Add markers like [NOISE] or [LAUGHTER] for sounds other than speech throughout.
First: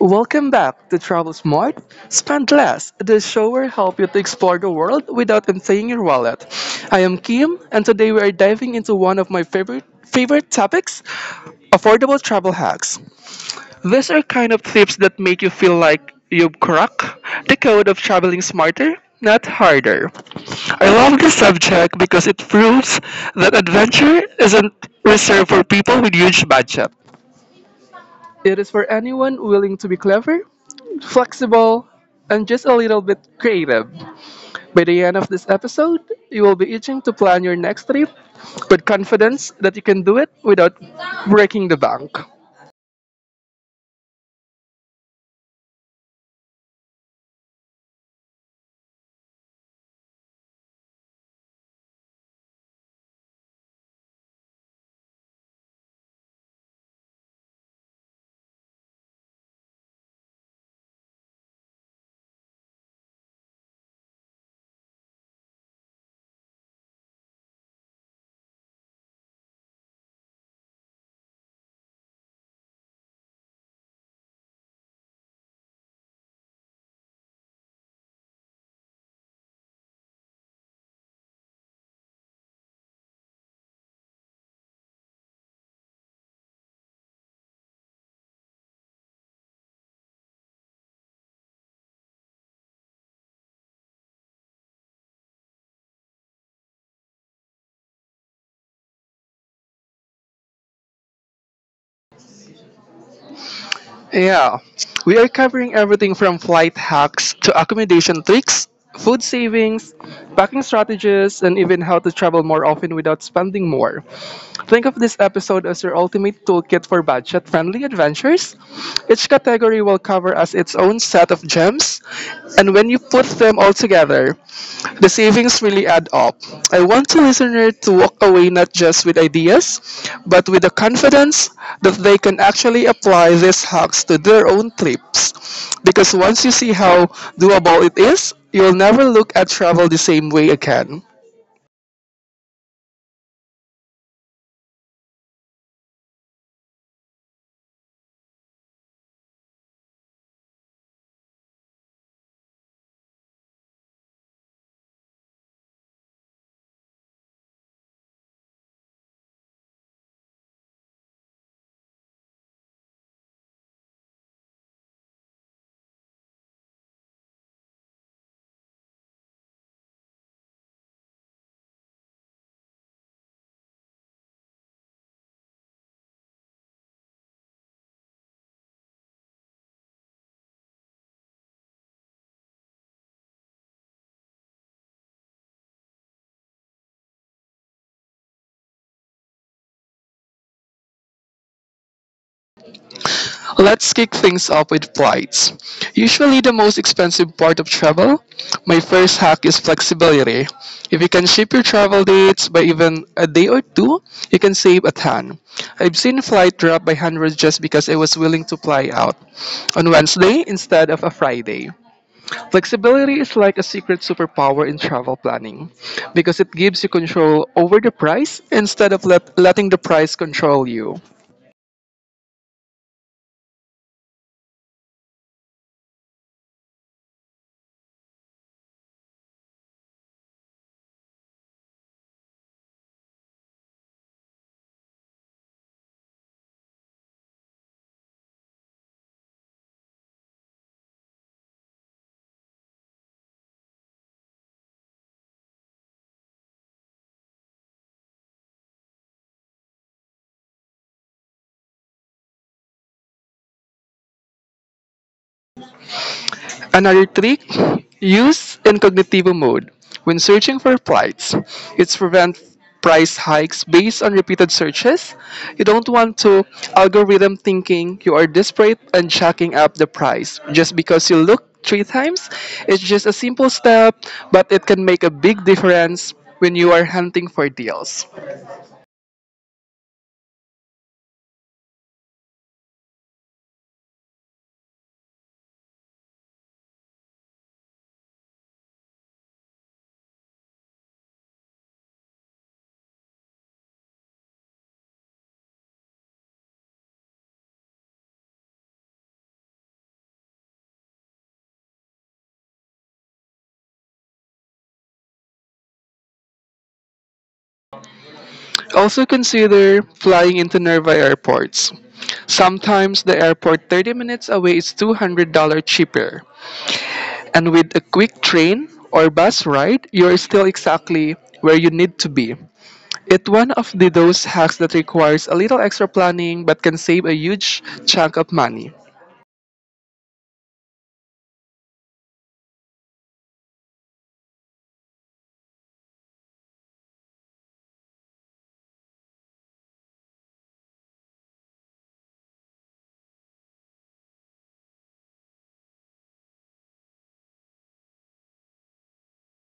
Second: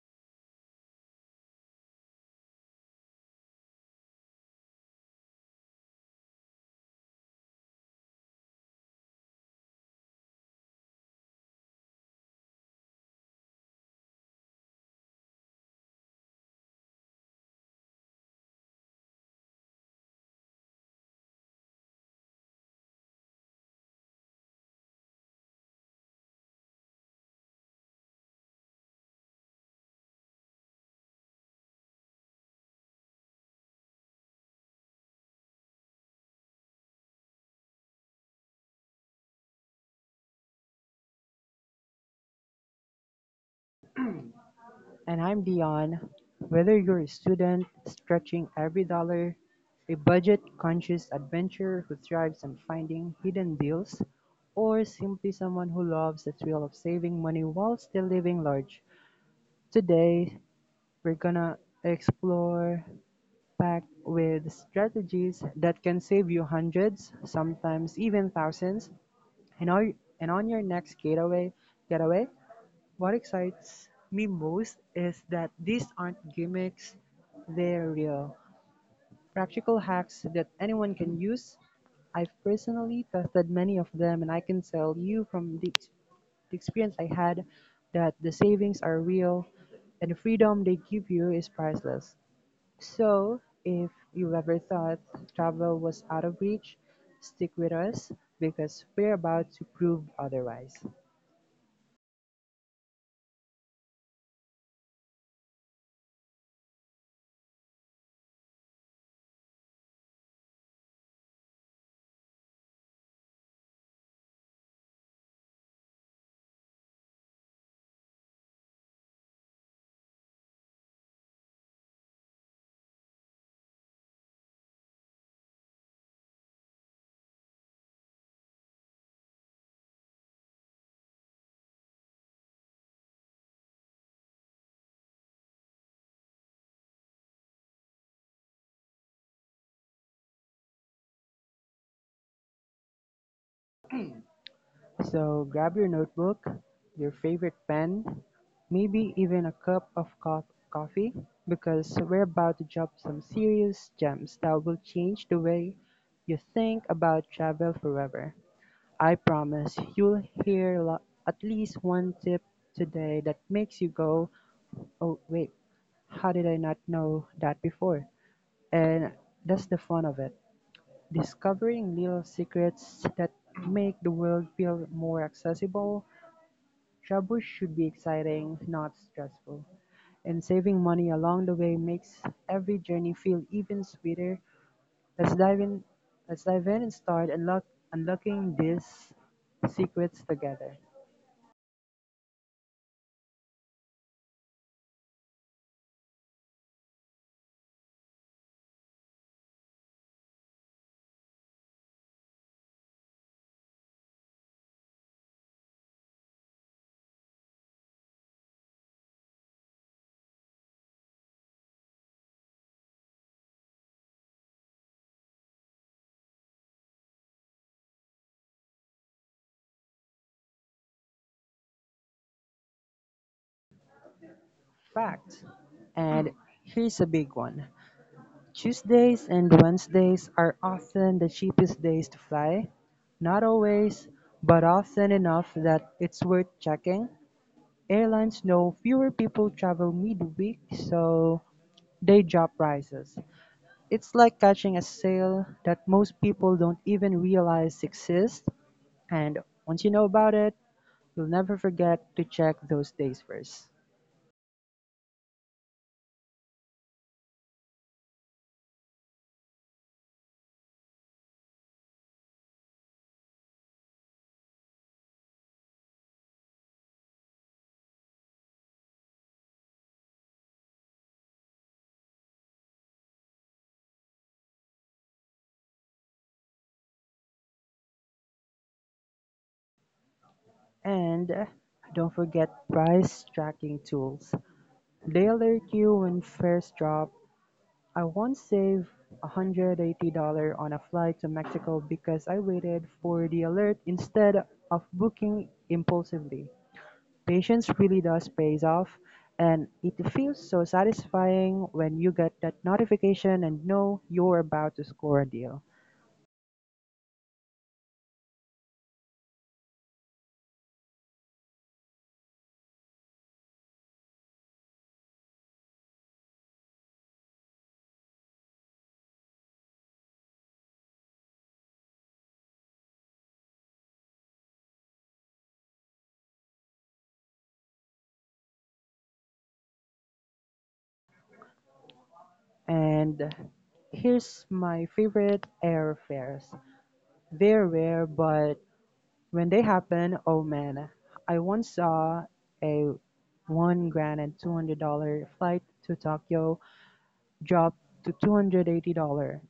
Welcome back to Travel Smart. Spend less, the show will help you to explore the world without emptying your wallet. I am Kim, and today we are diving into one of my favorite topics: affordable travel hacks. These are kind of tips that make you feel like you've cracked the code of traveling smarter, not harder. I love this subject because it proves that adventure isn't reserved for people with huge budget. It is for anyone willing to be clever flexible, and just a little bit creative. By the end of this episode, you will be itching to plan your next trip with confidence that you can do it without breaking the bank. And I'm Dion. Whether you're a student stretching every dollar, a budget conscious adventurer who thrives on finding hidden deals, or simply someone who loves the thrill of saving money while still living large, today we're gonna explore packed with strategies that can save you hundreds, sometimes even thousands, and on, and on your next getaway. What excites me most is that these aren't gimmicks, they're real. Practical hacks that anyone can use. I've personally tested many of them, and I can tell you from the experience I had that the savings are real and the freedom they give you is priceless. So, if you ever thought travel was out of reach, stick with us because we're about to prove otherwise. Yeah, we are covering everything from flight hacks to accommodation tricks, food savings, packing strategies, and even how to travel more often without spending more. Think of this episode as your ultimate toolkit for budget friendly adventures. Each category will cover as its own set of gems, and when you put them all together, the savings really add up. I want the listener to walk away not just with ideas, but with the confidence that they can actually apply these hacks to their own trips. Because once you see how doable it is, you'll never look at travel the same way again. So grab your notebook, your favorite pen, maybe even a cup of coffee, because we're about to drop some serious gems that will change the way you think about travel forever. I promise you'll hear at least one tip today that makes you go, oh, wait, how did I not know that before? And that's the fun of it. Discovering little secrets that make the world feel more accessible, Shabush should be exciting, not stressful, and saving money along the way makes every journey feel even sweeter. Let's dive in. Let's dive in and start unlocking these secrets together. Let's kick things off with flights. Usually the most expensive part of travel. My first hack is flexibility. If you can ship your travel dates by even a day or two, you can save a ton. I've seen flight drop by hundreds just because I was willing to fly out on Wednesday instead of a Friday. Flexibility is like a secret superpower in travel planning because it gives you control over the price instead of letting the price control you. Facts. And here's a big one. Tuesdays and Wednesdays are often the cheapest days to fly. Not always, but often enough that it's worth checking. Airlines know fewer people travel midweek, so Day job prices. It's like catching a sale that most people don't even realize exists, and once you know about it, you'll never forget to check those days first. Another trick used in cognitivo mode when searching for flights is prevent price hikes based on repeated searches. You don't want to algorithm thinking you are desperate and jacking up the price just because you look three times. It's just a simple step, but it can make a big difference when you are hunting for deals. And don't forget price tracking tools. They alert you when fares drop. I once saved $180 on a flight to Mexico because I waited for the alert instead of booking impulsively. Patience really does pays off, and it feels so satisfying when you get that notification and know you're about to score a deal. Also consider flying into nearby airports. Sometimes the airport 30 minutes away is $200 cheaper. And with a quick train or bus ride, you're still exactly where you need to be. It's one of those hacks that requires a little extra planning but can save a huge chunk of money. And here's my favorite airfares. They're rare, but when they happen, oh man, I once saw a one grand and $200 flight to Tokyo drop to $280.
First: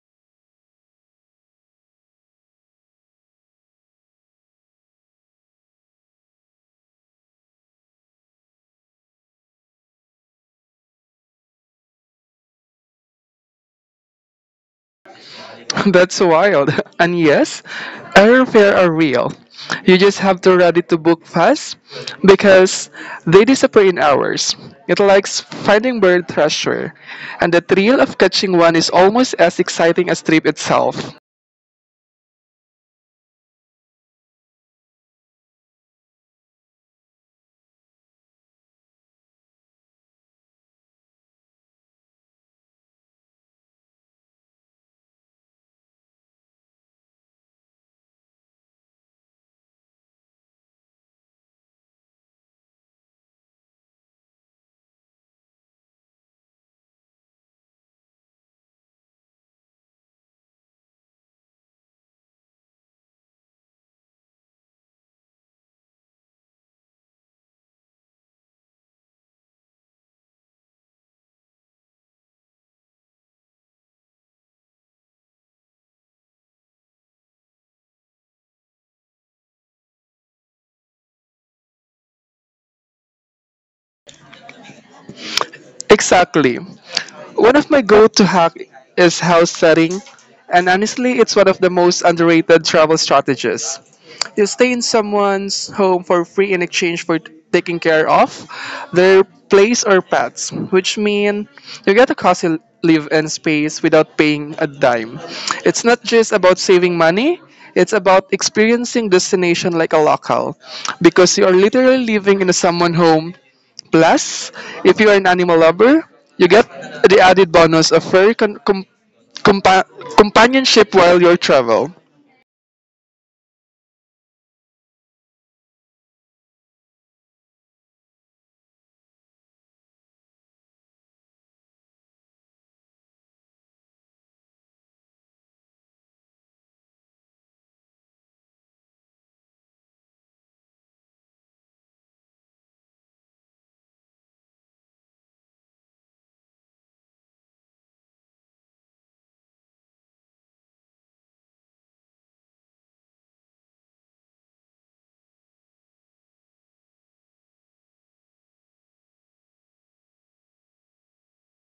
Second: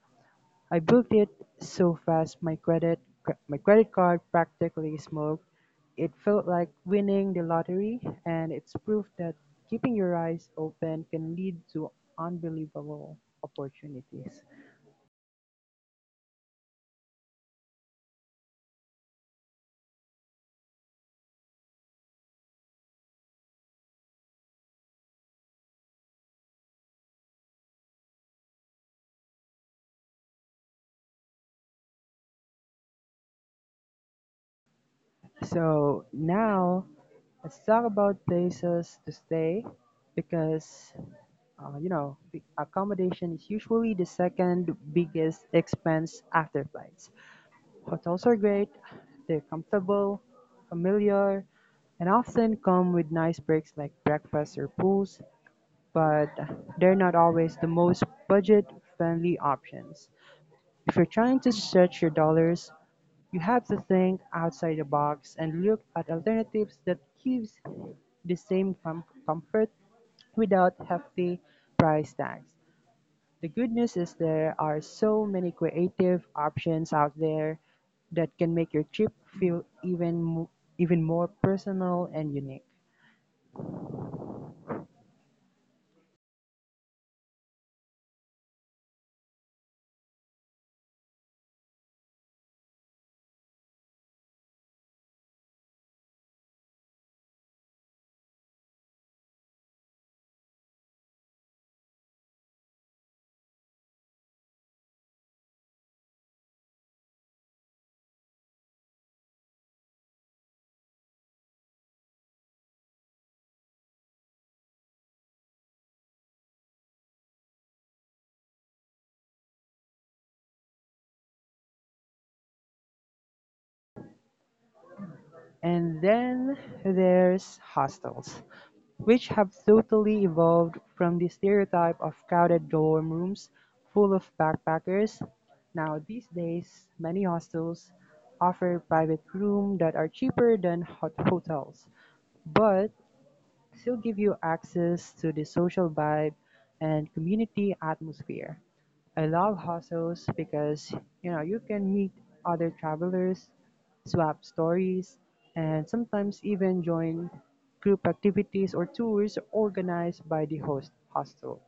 I booked it so fast my credit card practically smoked. It felt like winning the lottery and it's proof that keeping your eyes open can lead to unbelievable opportunities. [LAUGHS] That's wild. [LAUGHS] And yes, airfare are real. You just have to ready to book fast because they disappear in hours. It likes finding bird treasure, and the thrill of catching one is almost as exciting as trip itself. So now let's talk about places to stay because you know the accommodation is usually the second biggest expense after flights. Hotels are great, they're comfortable, familiar, and often come with nice breaks like breakfast or pools, but they're not always the most budget friendly options. If you're trying to stretch your dollars, you have to think outside the box and look at alternatives that gives the same comfort without hefty price tags. The good news is there are so many creative options out there that can make your trip feel even more personal and unique. Exactly. One of my go-to hack is house setting, and honestly, it's one of the most underrated travel strategies. You stay in someone's home for free in exchange for taking care of their place or pets, which mean you get a cozy live-in space without paying a dime. It's not just about saving money, it's about experiencing destination like a local because you are literally living in someone's home. Plus, if you are an animal lover, you get the added bonus of furry compa- companionship while you travel. And then there's hostels, which have totally evolved from the stereotype of crowded dorm rooms full of backpackers. Now these days, many hostels offer private rooms that are cheaper than hotels, but still give you access to the social vibe and community atmosphere. I love hostels because you know you can meet other travelers, swap stories, and sometimes even join group activities or tours organized by the hostel.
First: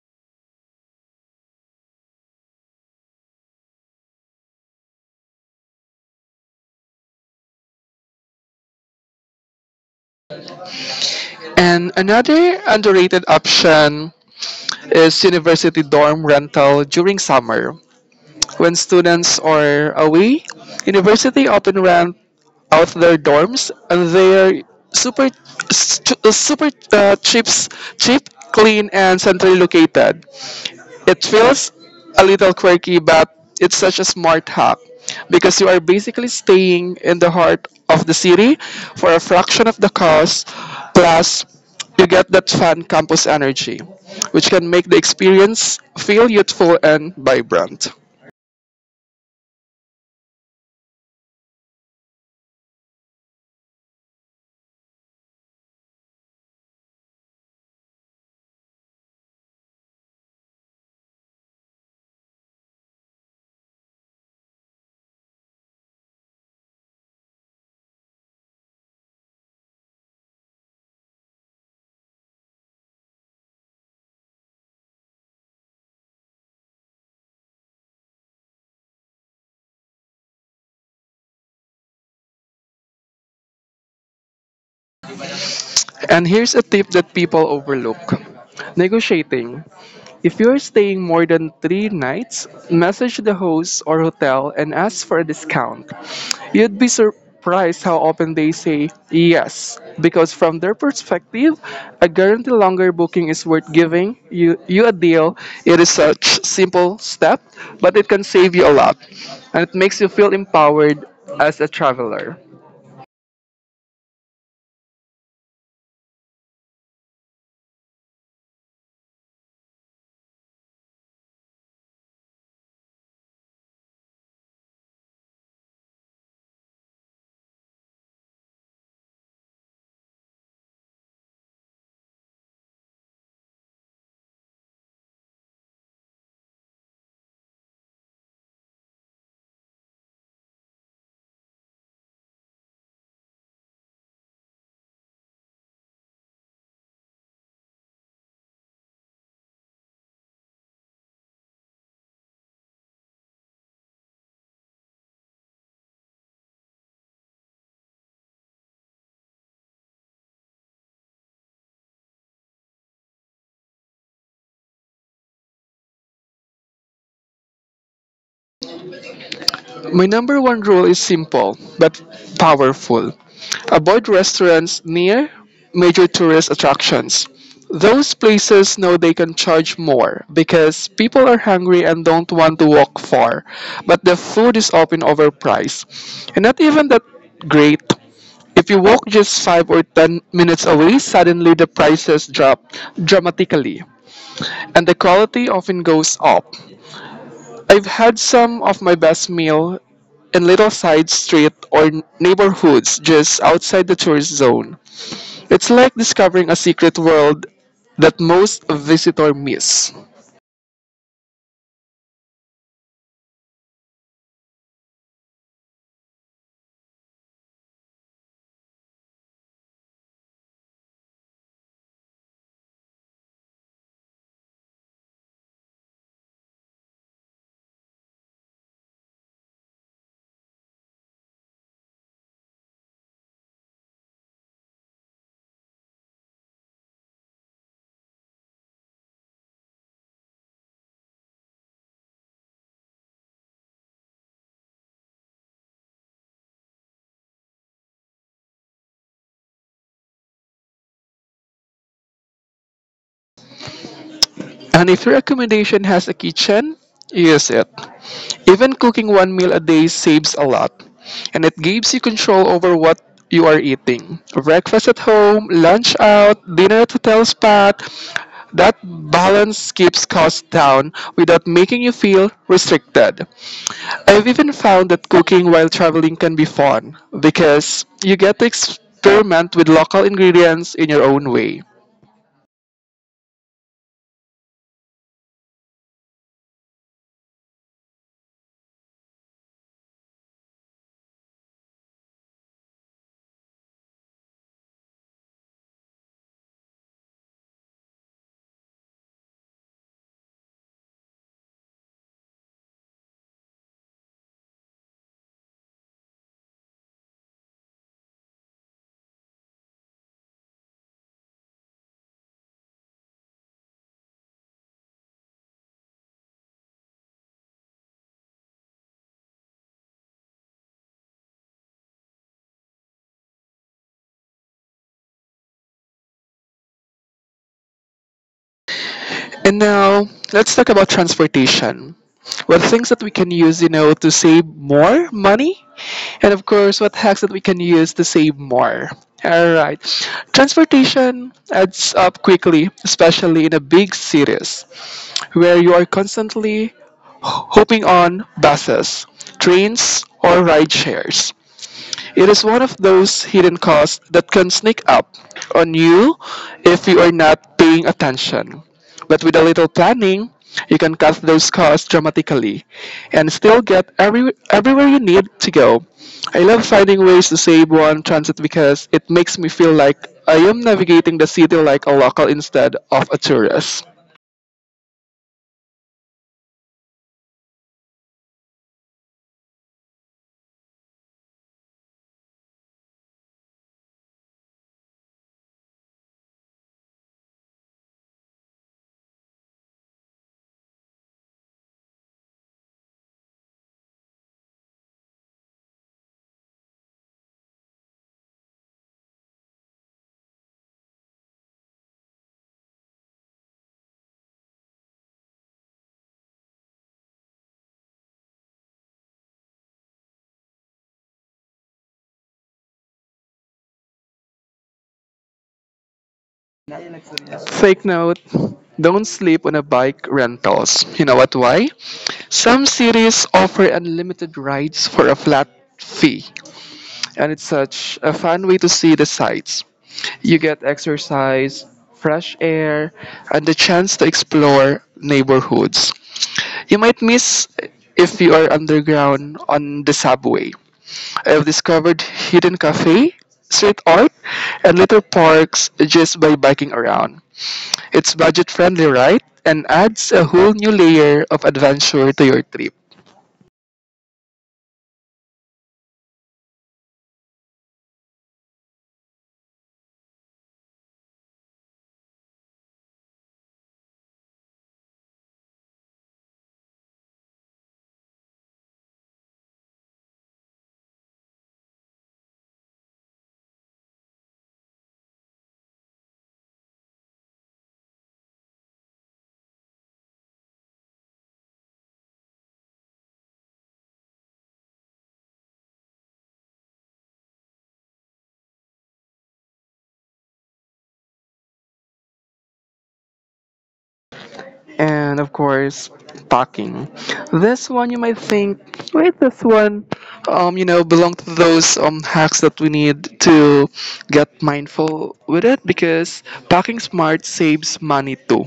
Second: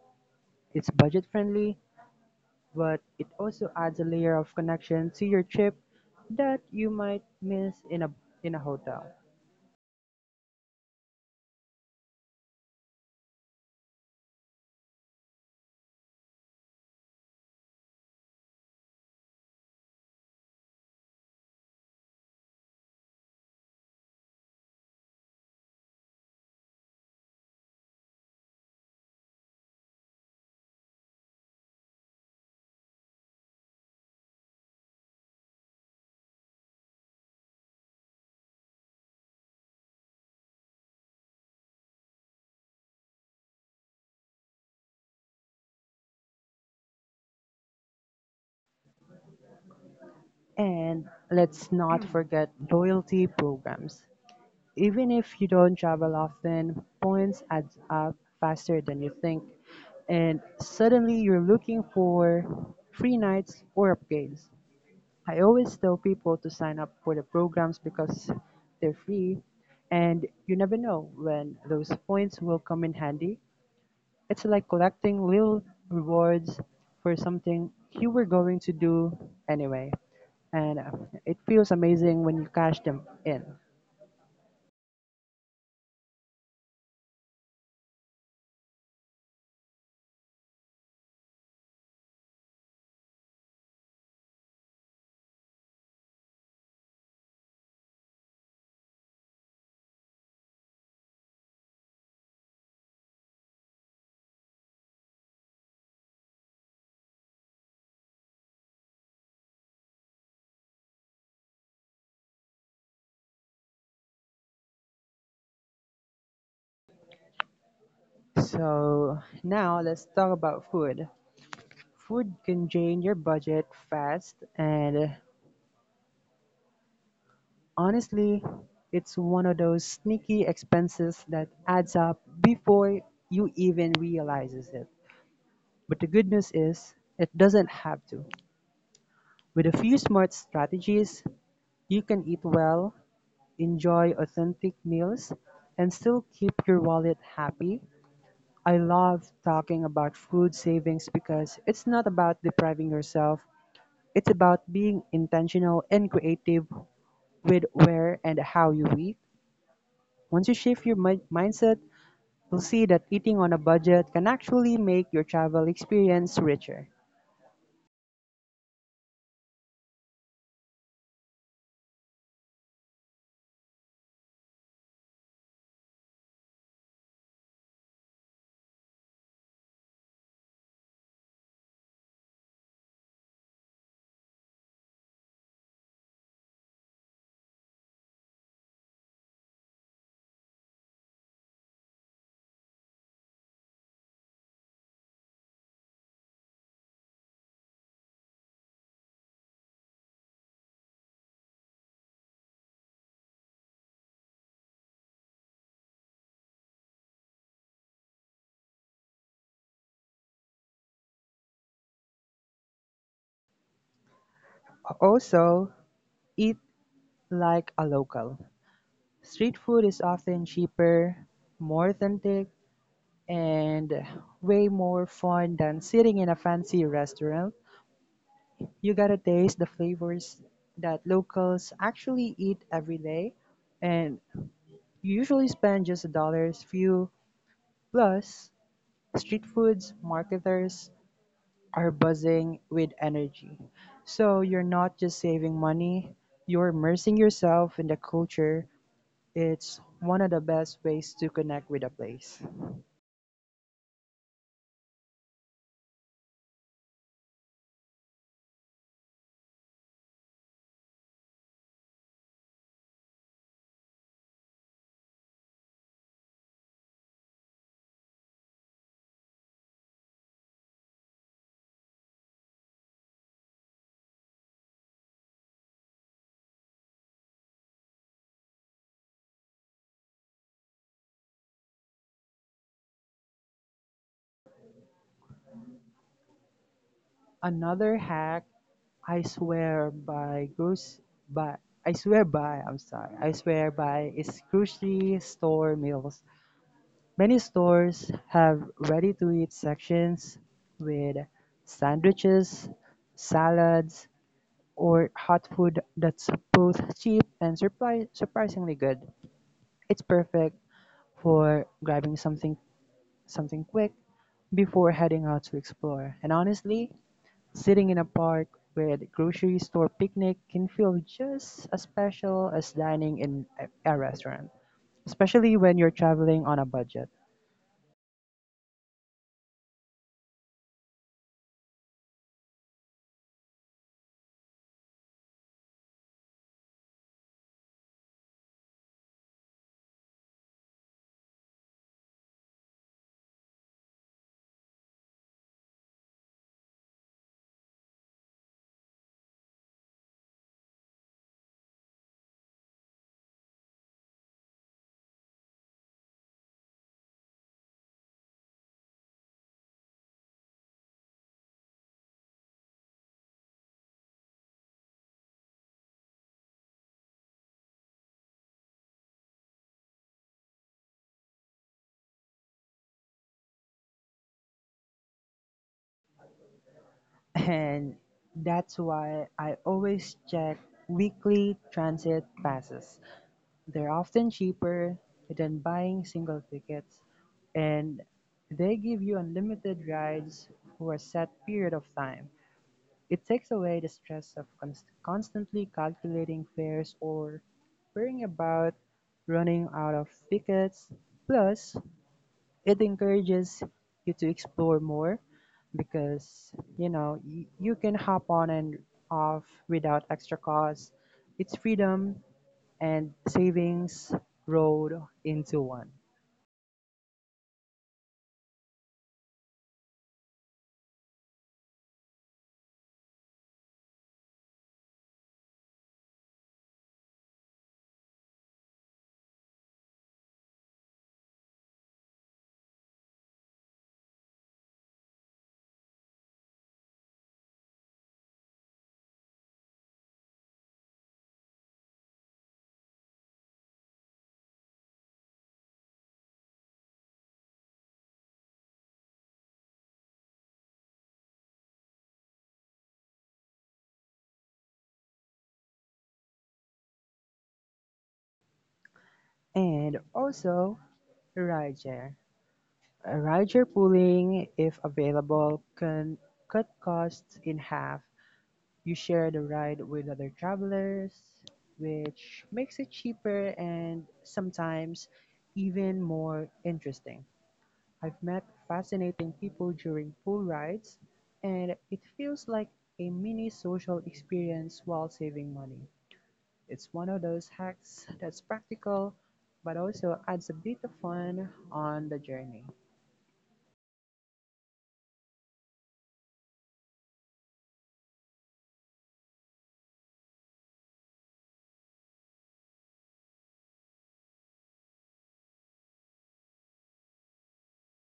It's budget friendly, but it also adds a layer of connection to your trip that you might miss in a hotel. And another underrated option is university dorm rental during summer. When students are away, university often rent out their dorms and they're super s- ch- super chips cheap clean and centrally located. It feels a little quirky, but it's such a smart hack because you are basically staying in the heart of the city for a fraction of the cost. Plus, you get that fun campus energy, which can make the experience feel youthful and vibrant. And let's not forget loyalty programs. Even if you don't travel often, points add up faster than you think, and suddenly you're looking for free nights or upgrades. I always tell people to sign up for the programs because they're free, and you never know when those points will come in handy. It's like collecting little rewards for something you were going to do anyway, and it feels amazing when you cash them in. And here's a tip that people overlook negotiating. If you're staying more than 3 nights, message the host or hotel and ask for a discount. You'd be surprised how often they say yes, because from their perspective, a guaranteed longer booking is worth giving you a deal. It is such simple step, but it can save you a lot, and it makes you feel empowered as a traveler. So now let's talk about food. Food can drain your budget fast, and honestly, it's one of those sneaky expenses that adds up before you even realizes it. But the good news is, it doesn't have to. With a few smart strategies, you can eat well, enjoy authentic meals, and still keep your wallet happy. I love talking about food savings because it's not about depriving yourself. It's about being intentional and creative with where and how you eat. Once you shift your mindset, you'll see that eating on a budget can actually make your travel experience richer. My number one rule is simple but powerful. Avoid restaurants near major tourist attractions. Those places know they can charge more because people are hungry and don't want to walk far, but the food is often overpriced and not even that great. If you walk just 5 or 10 minutes away, suddenly the prices drop dramatically and the quality often goes up. I've had some of my best meal in little side street or neighborhoods just outside the tourist zone. It's like discovering a secret world that most visitor miss. Also, eat like a local. Street food is often cheaper, more authentic, and way more fun than sitting in a fancy restaurant. You gotta taste the flavors that locals actually eat every day and You usually spend just a dollar's few, plus street foods marketers are buzzing with energy. So you're not just saving money, you're immersing yourself in the culture. It's one of the best ways to connect with a place. And if your accommodation has a kitchen, use it. Even cooking one meal a day saves a lot, and it gives you control over what you are eating. Breakfast at home, lunch out, dinner at hotel spot. That balance keeps costs down without making you feel restricted. I've even found that cooking while traveling can be fun because you get to experiment with local ingredients in your own way. Another hack I swear by goose by I'm sorry. I swear by is grocery store meals. Many stores have ready-to-eat sections with sandwiches, salads, or hot food that's both cheap and surprisingly good. It's perfect for grabbing something quick before heading out to explore. And honestly, sitting in a park with grocery store picnic can feel just as special as dining in a restaurant, especially when you're traveling on a budget. And now, let's talk about transportation. What things that we can use, you know, to save more money? And of course, what hacks that we can use to save more? All right. Transportation adds up quickly, especially in a big cities where you are constantly hopping on buses, trains, or ride shares. It is one of those hidden costs that can sneak up on you if you are not paying attention. But with a little planning, you can cut those costs dramatically and still get everywhere you need to go. I love finding ways to save on transit because it makes me feel like I am navigating the city like a local instead of a tourist. And that's why I always check weekly transit passes. They're often cheaper than buying single tickets, and they give you unlimited rides for a set period of time. It takes away the stress of constantly calculating fares or worrying about running out of tickets. Plus, it encourages you to explore more because you know you can hop on and off without extra cost. It's freedom and savings rolled into one. Fake note. Don't sleep on a bike rentals. You know what? Why? Some cities offer unlimited rides for a flat fee, and it's such a fun way to see the sights. You get exercise, fresh air, and the chance to explore neighborhoods. You might miss if you are underground on the subway. I have discovered hidden cafe, street art, and little parks just by biking around. It's budget friendly, right? And adds a whole new layer of adventure to your trip. And also rideshare, a rider pooling if available can cut costs in half. You share the ride with other travelers which makes it cheaper and sometimes even more interesting. I've met fascinating people during pool rides, and it feels like a mini social experience while saving money. It's one of those hacks that's practical but also adds a bit of fun on the journey. And of course, packing. This one you might think, wait, this one, belong to those hacks that we need to get mindful with it because packing smart saves money too.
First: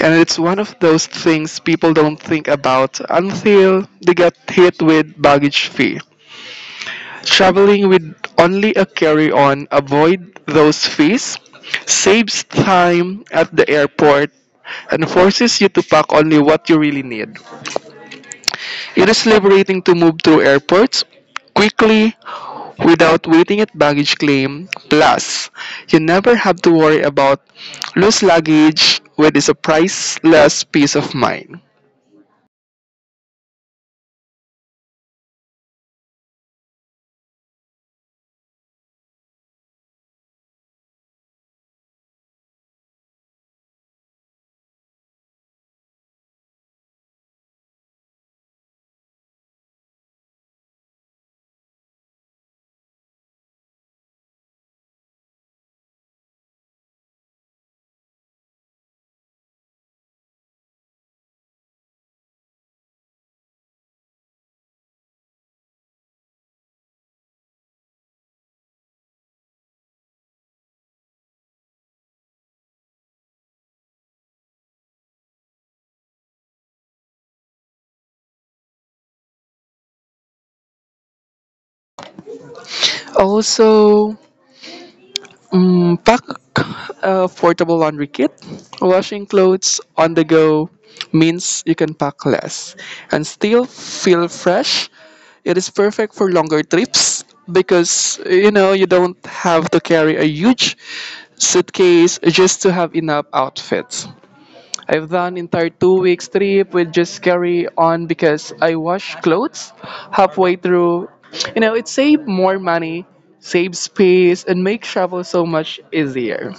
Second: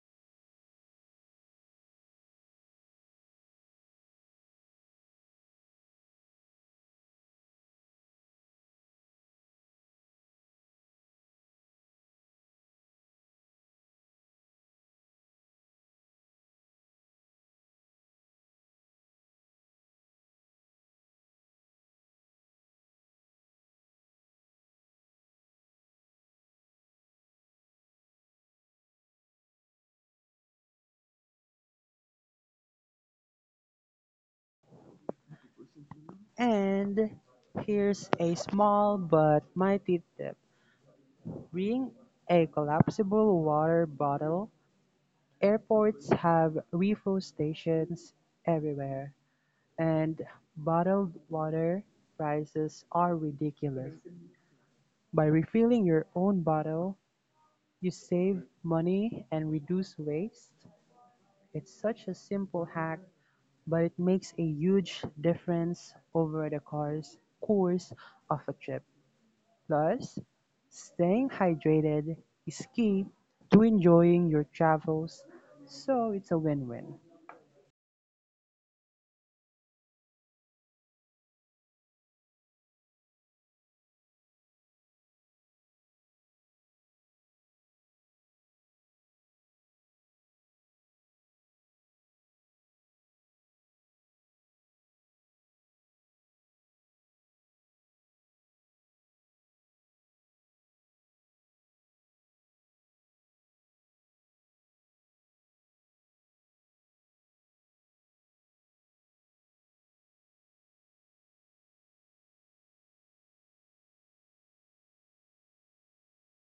And it's one of those things people don't think about until they get hit with baggage fee. Traveling with only a carry-on, avoid those fees, saves time at the airport, and forces you to pack only what you really need. It is liberating to move through airports quickly without waiting at baggage claim. Plus, you never have to worry about loose luggage, which is a priceless peace of mind. And here's a small but mighty tip: bring a collapsible water bottle. Airports have refill stations everywhere, and bottled water prices are ridiculous. By refilling your own bottle, you save money and reduce waste. It's such a simple hack, but it makes a huge difference over the course of a trip. Plus, staying hydrated is key to enjoying your travels, so it's a win win. Also, pack a portable laundry kit. Washing clothes on the go means you can pack less and still feel fresh. It is perfect for longer trips because you know you don't have to carry a huge suitcase just to have enough outfits. I've done entire 2 weeks trip with just carry on because I wash clothes halfway through. You know, it saved more money, save space, and make travel so much easier.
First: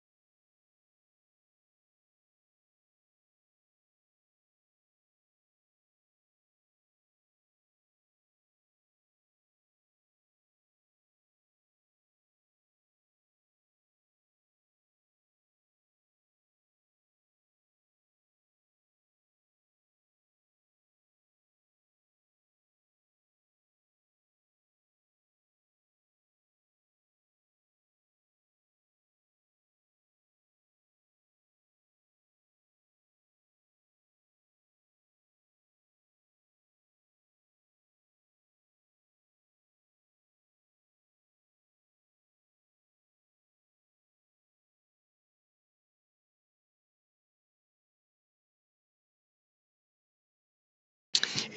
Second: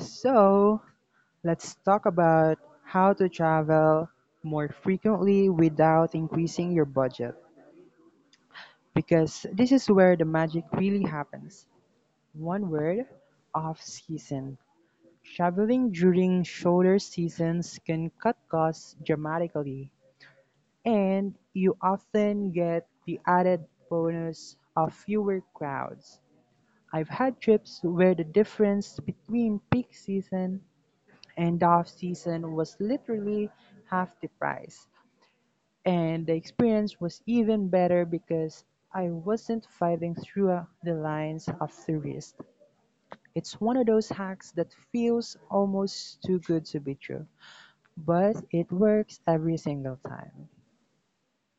So, let's talk about how to travel more frequently without increasing your budget because this is where the magic really happens. One word, off season. Traveling during shoulder seasons can cut costs dramatically, and you often get the added bonus of fewer crowds. I've had trips where the difference between peak season and off season was literally half the price, and the experience was even better because I wasn't fighting through the lines of the wrist. It's one of those hacks that feels almost too good to be true, but it works every single time.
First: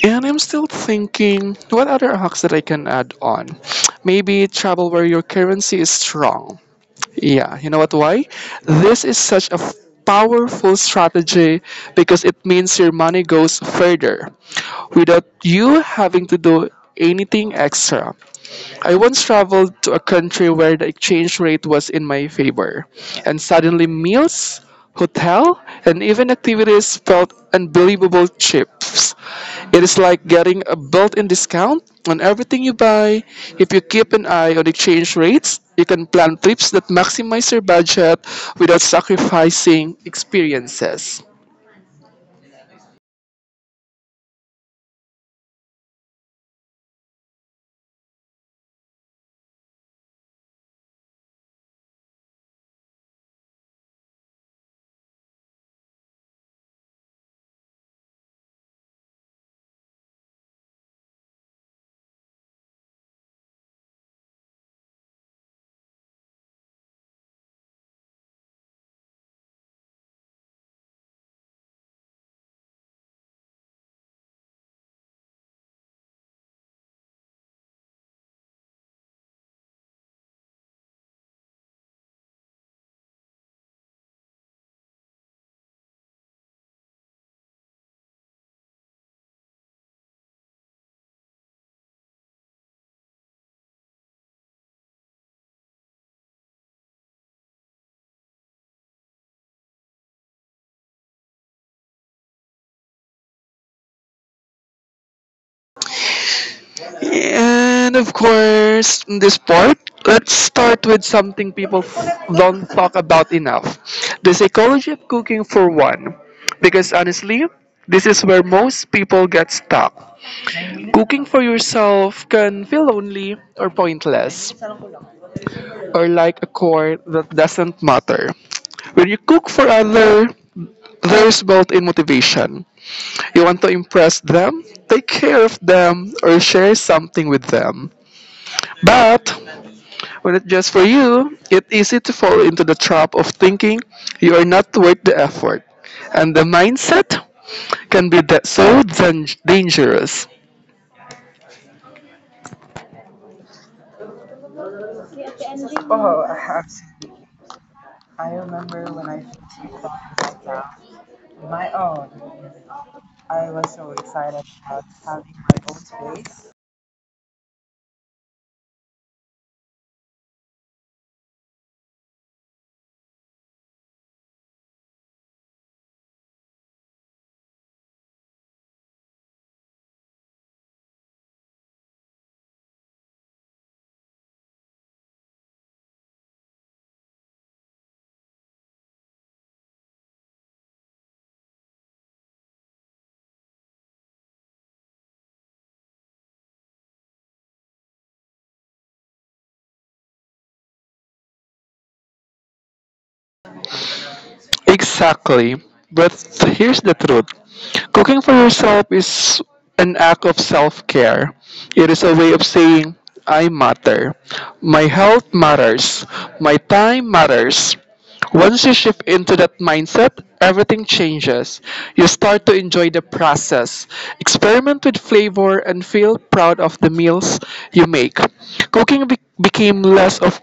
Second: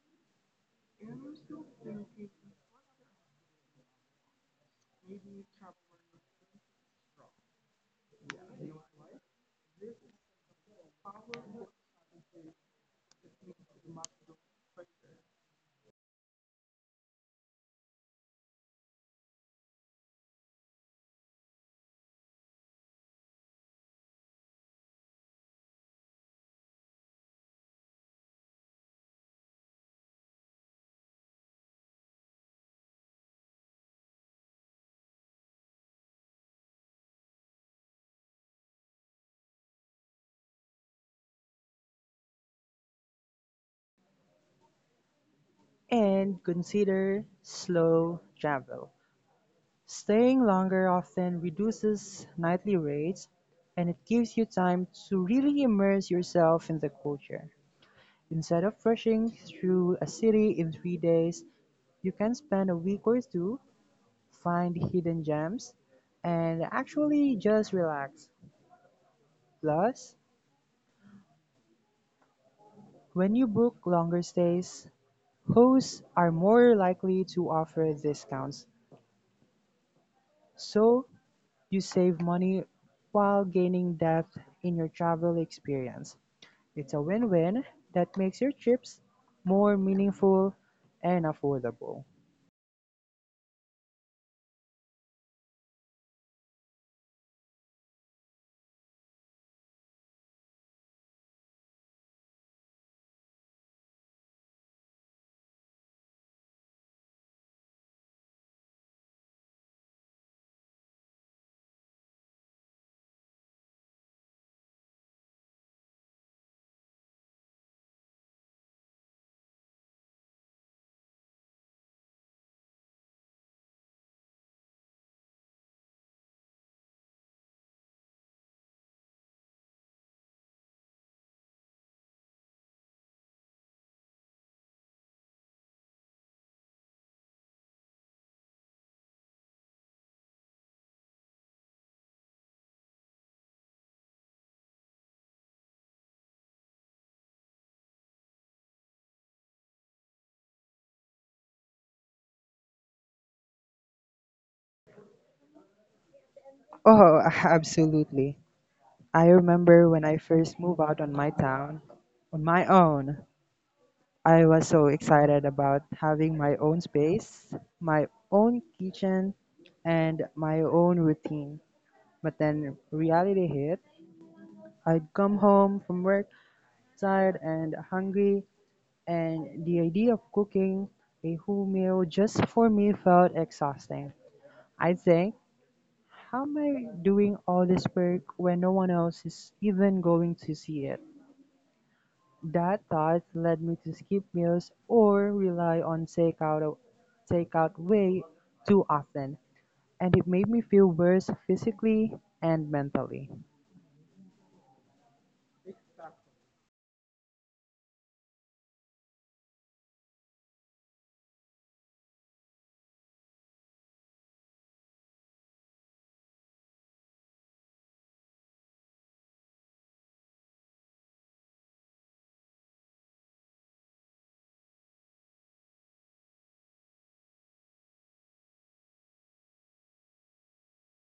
And I'm still thinking, what other hacks that I can add on? Maybe travel where your currency is strong. Yeah, you know what? Why? This is such a powerful strategy because it means your money goes further without you having to do anything extra. I once traveled to a country where the exchange rate was in my favor, and suddenly meals, hotel, and even activities felt unbelievable cheap. It is like getting a built in discount on everything you buy. If you keep an eye on exchange rates, you can plan trips that maximize your budget without sacrificing experiences. And consider slow travel. Staying longer often reduces nightly rates and it gives you time to really immerse yourself in the culture. Instead of rushing through a city in 3 days, you can spend a week or two, find hidden gems, and actually just relax. Plus, when you book longer stays, hosts are more likely to offer discounts, so you save money while gaining depth in your travel experience. It's a win win that makes your trips more meaningful and affordable. And of course, in this part, let's start with something people don't talk about enough the psychology of cooking, for one. Because honestly, this is where most people get stuck. Cooking for yourself can feel lonely or pointless, or like a chore that doesn't matter. When you cook for others, there's built in motivation. You want to impress them, take care of them, or share something with them. But when it's just for you, it's easy to fall into the trap of thinking you are not worth the effort. And the mindset can be that so dangerous. Oh, [LAUGHS] absolutely. I remember when I first moved out on my own. I was so excited about having my own space, my own kitchen, and my own routine. But then reality hit. I'd come home from work tired and hungry, and the idea of cooking a whole meal just for me felt exhausting. I think, how am I doing all this work when no one else is even going to see it? That thought led me to skip meals or rely on takeout way too often, and it made me feel worse physically and mentally. Exactly. But here's the truth cooking for yourself is an act of self care. It is a way of saying, I matter. My health matters. My time matters. Once you shift into that mindset, everything changes. You start to enjoy the process, experiment with flavor, and feel proud of the meals you make. Cooking became less of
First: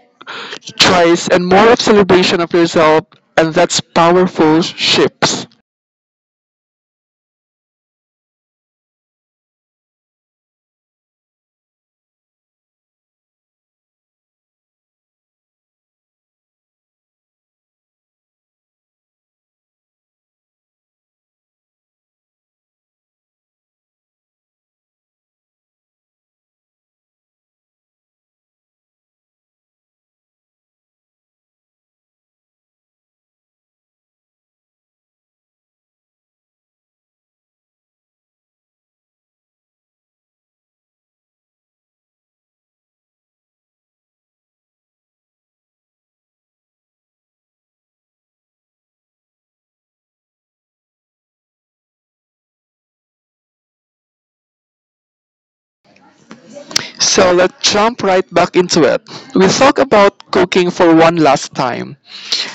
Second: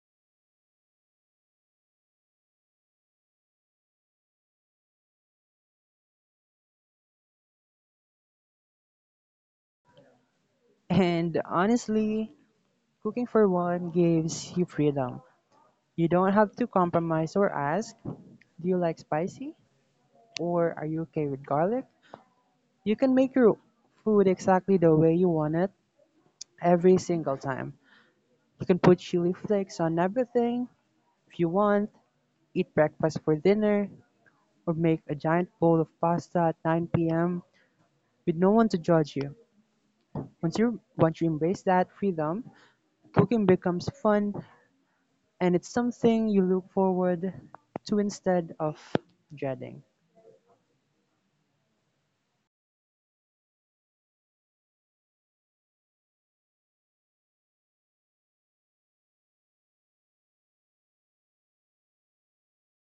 choice and more of celebration of yourself, and that's powerful shifts. And honestly, cooking for one gives you freedom. You don't have to compromise or ask, do you like spicy or are you okay with garlic? You can make your food exactly the way you want it every single time. You can put chili flakes on everything if you want, eat breakfast for dinner, or make a giant bowl of pasta at 9 p.m. with no one to judge you. Once you embrace that freedom, cooking becomes fun and it's something you look forward to instead of dreading. So let's jump right back into it. We talked about cooking for one last time,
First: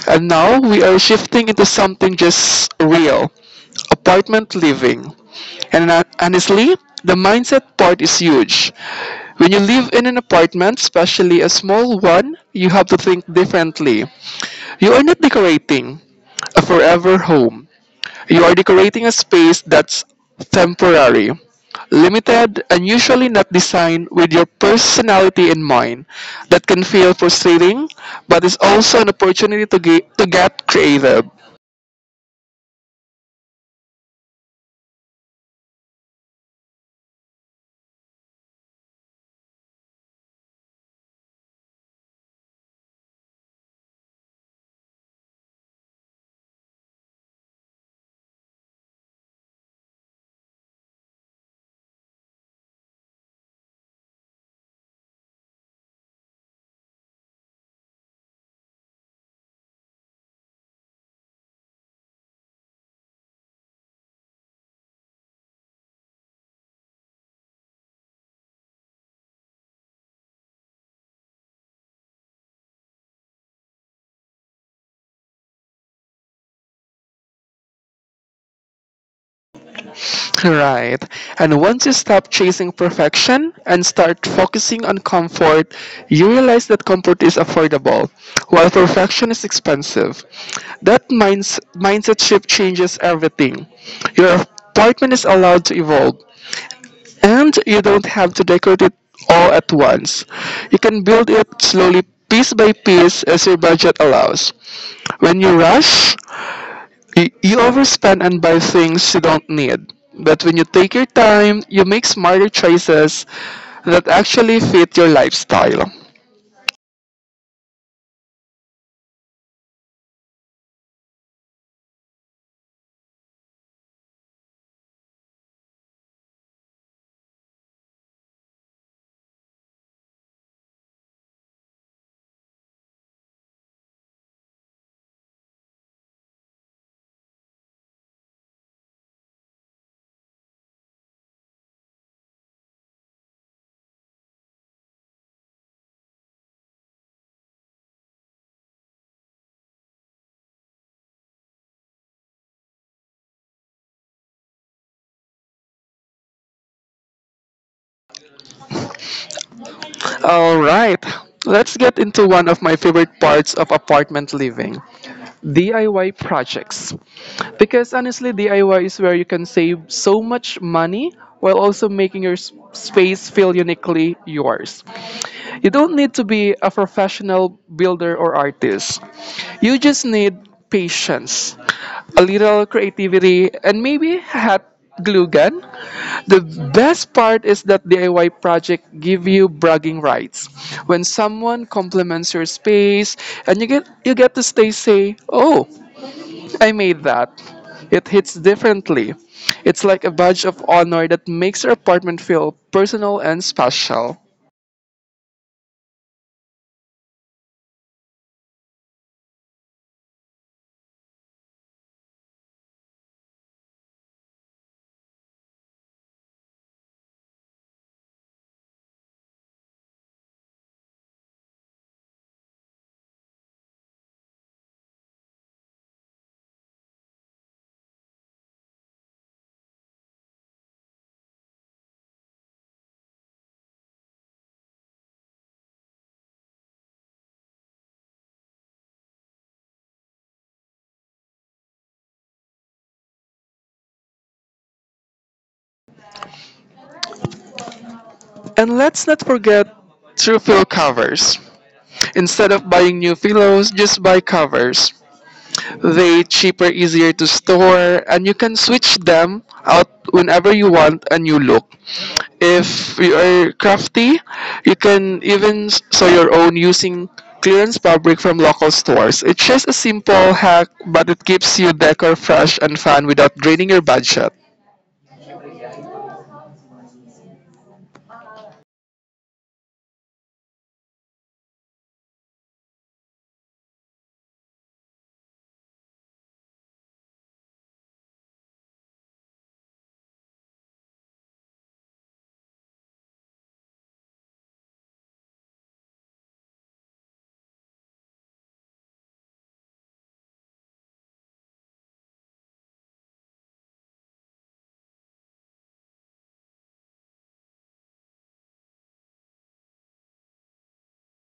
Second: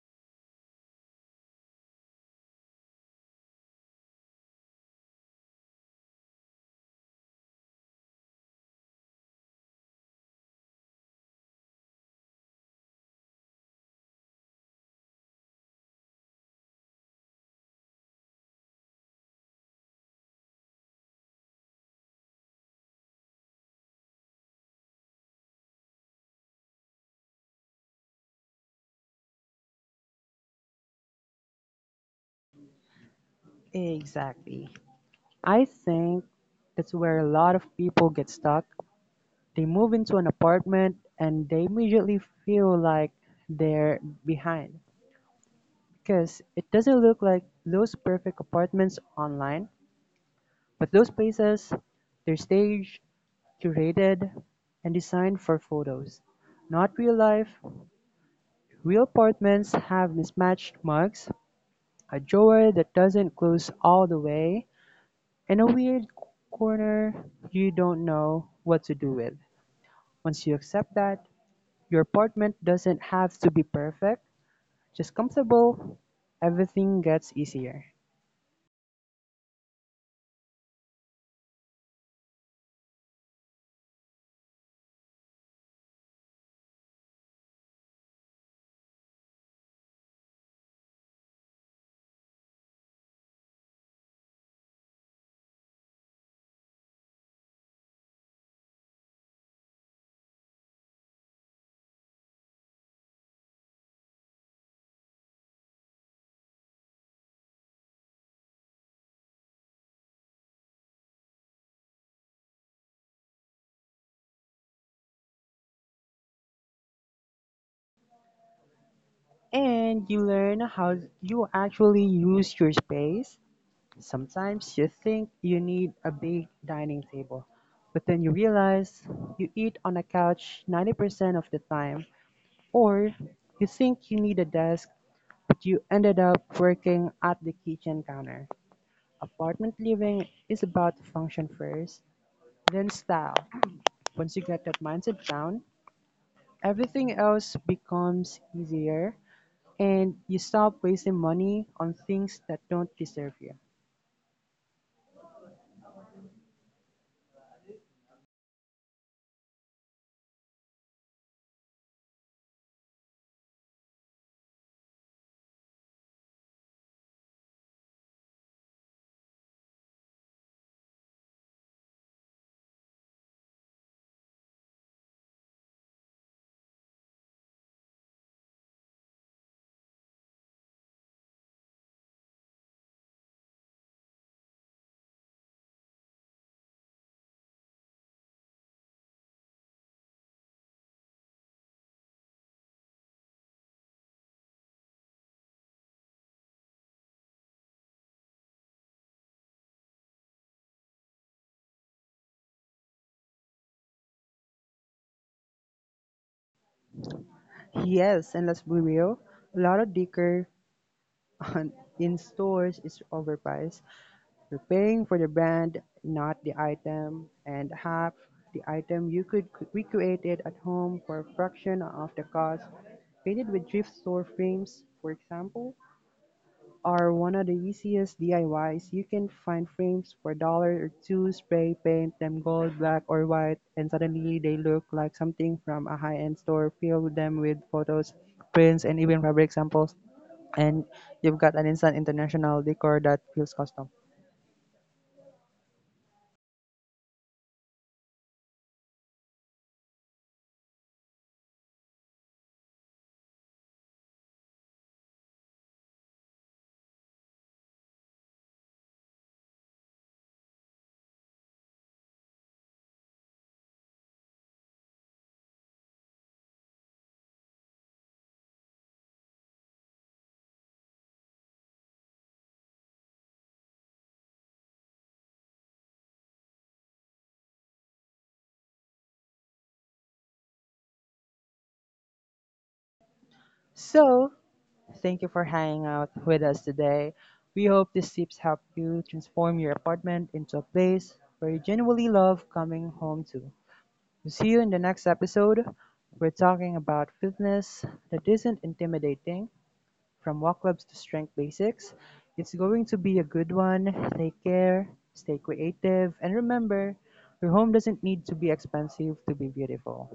and now we are shifting into something just real apartment living. And honestly, the mindset part is huge. When you live in an apartment, especially a small one, you have to think differently. You are not decorating a forever home. You are decorating a space that's temporary, limited, and usually not designed with your personality in mind. That can feel frustrating, but it's also an opportunity to get creative. Exactly. I think that's where a lot of people get stuck. They move into an apartment and they immediately feel like they're behind because it doesn't look like those perfect apartments online, but those places, they're staged, curated and designed for photos, not real life. Real apartments have mismatched mugs, a drawer that doesn't close all the way, and a weird corner you don't know what to do with. Once you accept that, your apartment doesn't have to be perfect, just comfortable, everything gets easier. Right. And once you stop chasing perfection and start focusing on comfort, you realize that comfort is affordable, while perfection is expensive. That mindset shift changes everything. Your apartment is allowed to evolve, and you don't have to decorate it all at once. You can build it slowly, piece by piece, as your budget allows. When you rush, you overspend and buy things you don't need. But when you take your time, you make smarter choices that actually fit your lifestyle. And you learn how you actually use your space. Sometimes you think you need a big dining table, but then you realize you eat on a couch 90% of the time, or you think you need a desk, but you ended up working at the kitchen counter. Apartment living is about function first, then style. Once you get that mindset down, everything else becomes easier and you stop wasting money on things that don't deserve you. All right, let's get into one of my favorite parts of apartment living DIY projects. Because honestly, DIY is where you can save so much money while also making your space feel uniquely yours. You don't need to be a professional builder or artist, you just need patience a little creativity, and maybe hot glue gun. The best part is that DIY project give you bragging rights. When someone compliments your space and you get to stay say, "Oh, I made that." It hits differently. It's like a badge of honor that makes your apartment feel personal and special. Yes, and let's be real, a lot of decor on in stores is overpriced. You're paying for the brand, not the item, and half the item you could recreate it at home for a fraction of the cost. Painted with thrift store frames, for example, are one of the easiest DIYs. You can find frames for dollar or two, spray paint them gold, black, or white, and suddenly they look like something from a high end store. Fill them with photos, prints, and even fabric samples, and you've got an instant international decor that feels custom. And let's not forget True Fill covers. Instead of buying new pillows, just buy covers. They cheaper, easier to store, and you can switch them out whenever you want a new look. If you are crafty, you can even sew your own using clearance fabric from local stores. It's just a simple hack, but it keeps your decor fresh and fun without draining your budget. So, thank you for hanging out with us today. We hope these tips help you transform your apartment into a place where you genuinely love coming home to. See you in the next episode. We're talking about fitness that isn't intimidating, from walk clubs to strength basics. It's going to be a good one. Take care, stay creative, and remember, your home doesn't need to be expensive to be beautiful.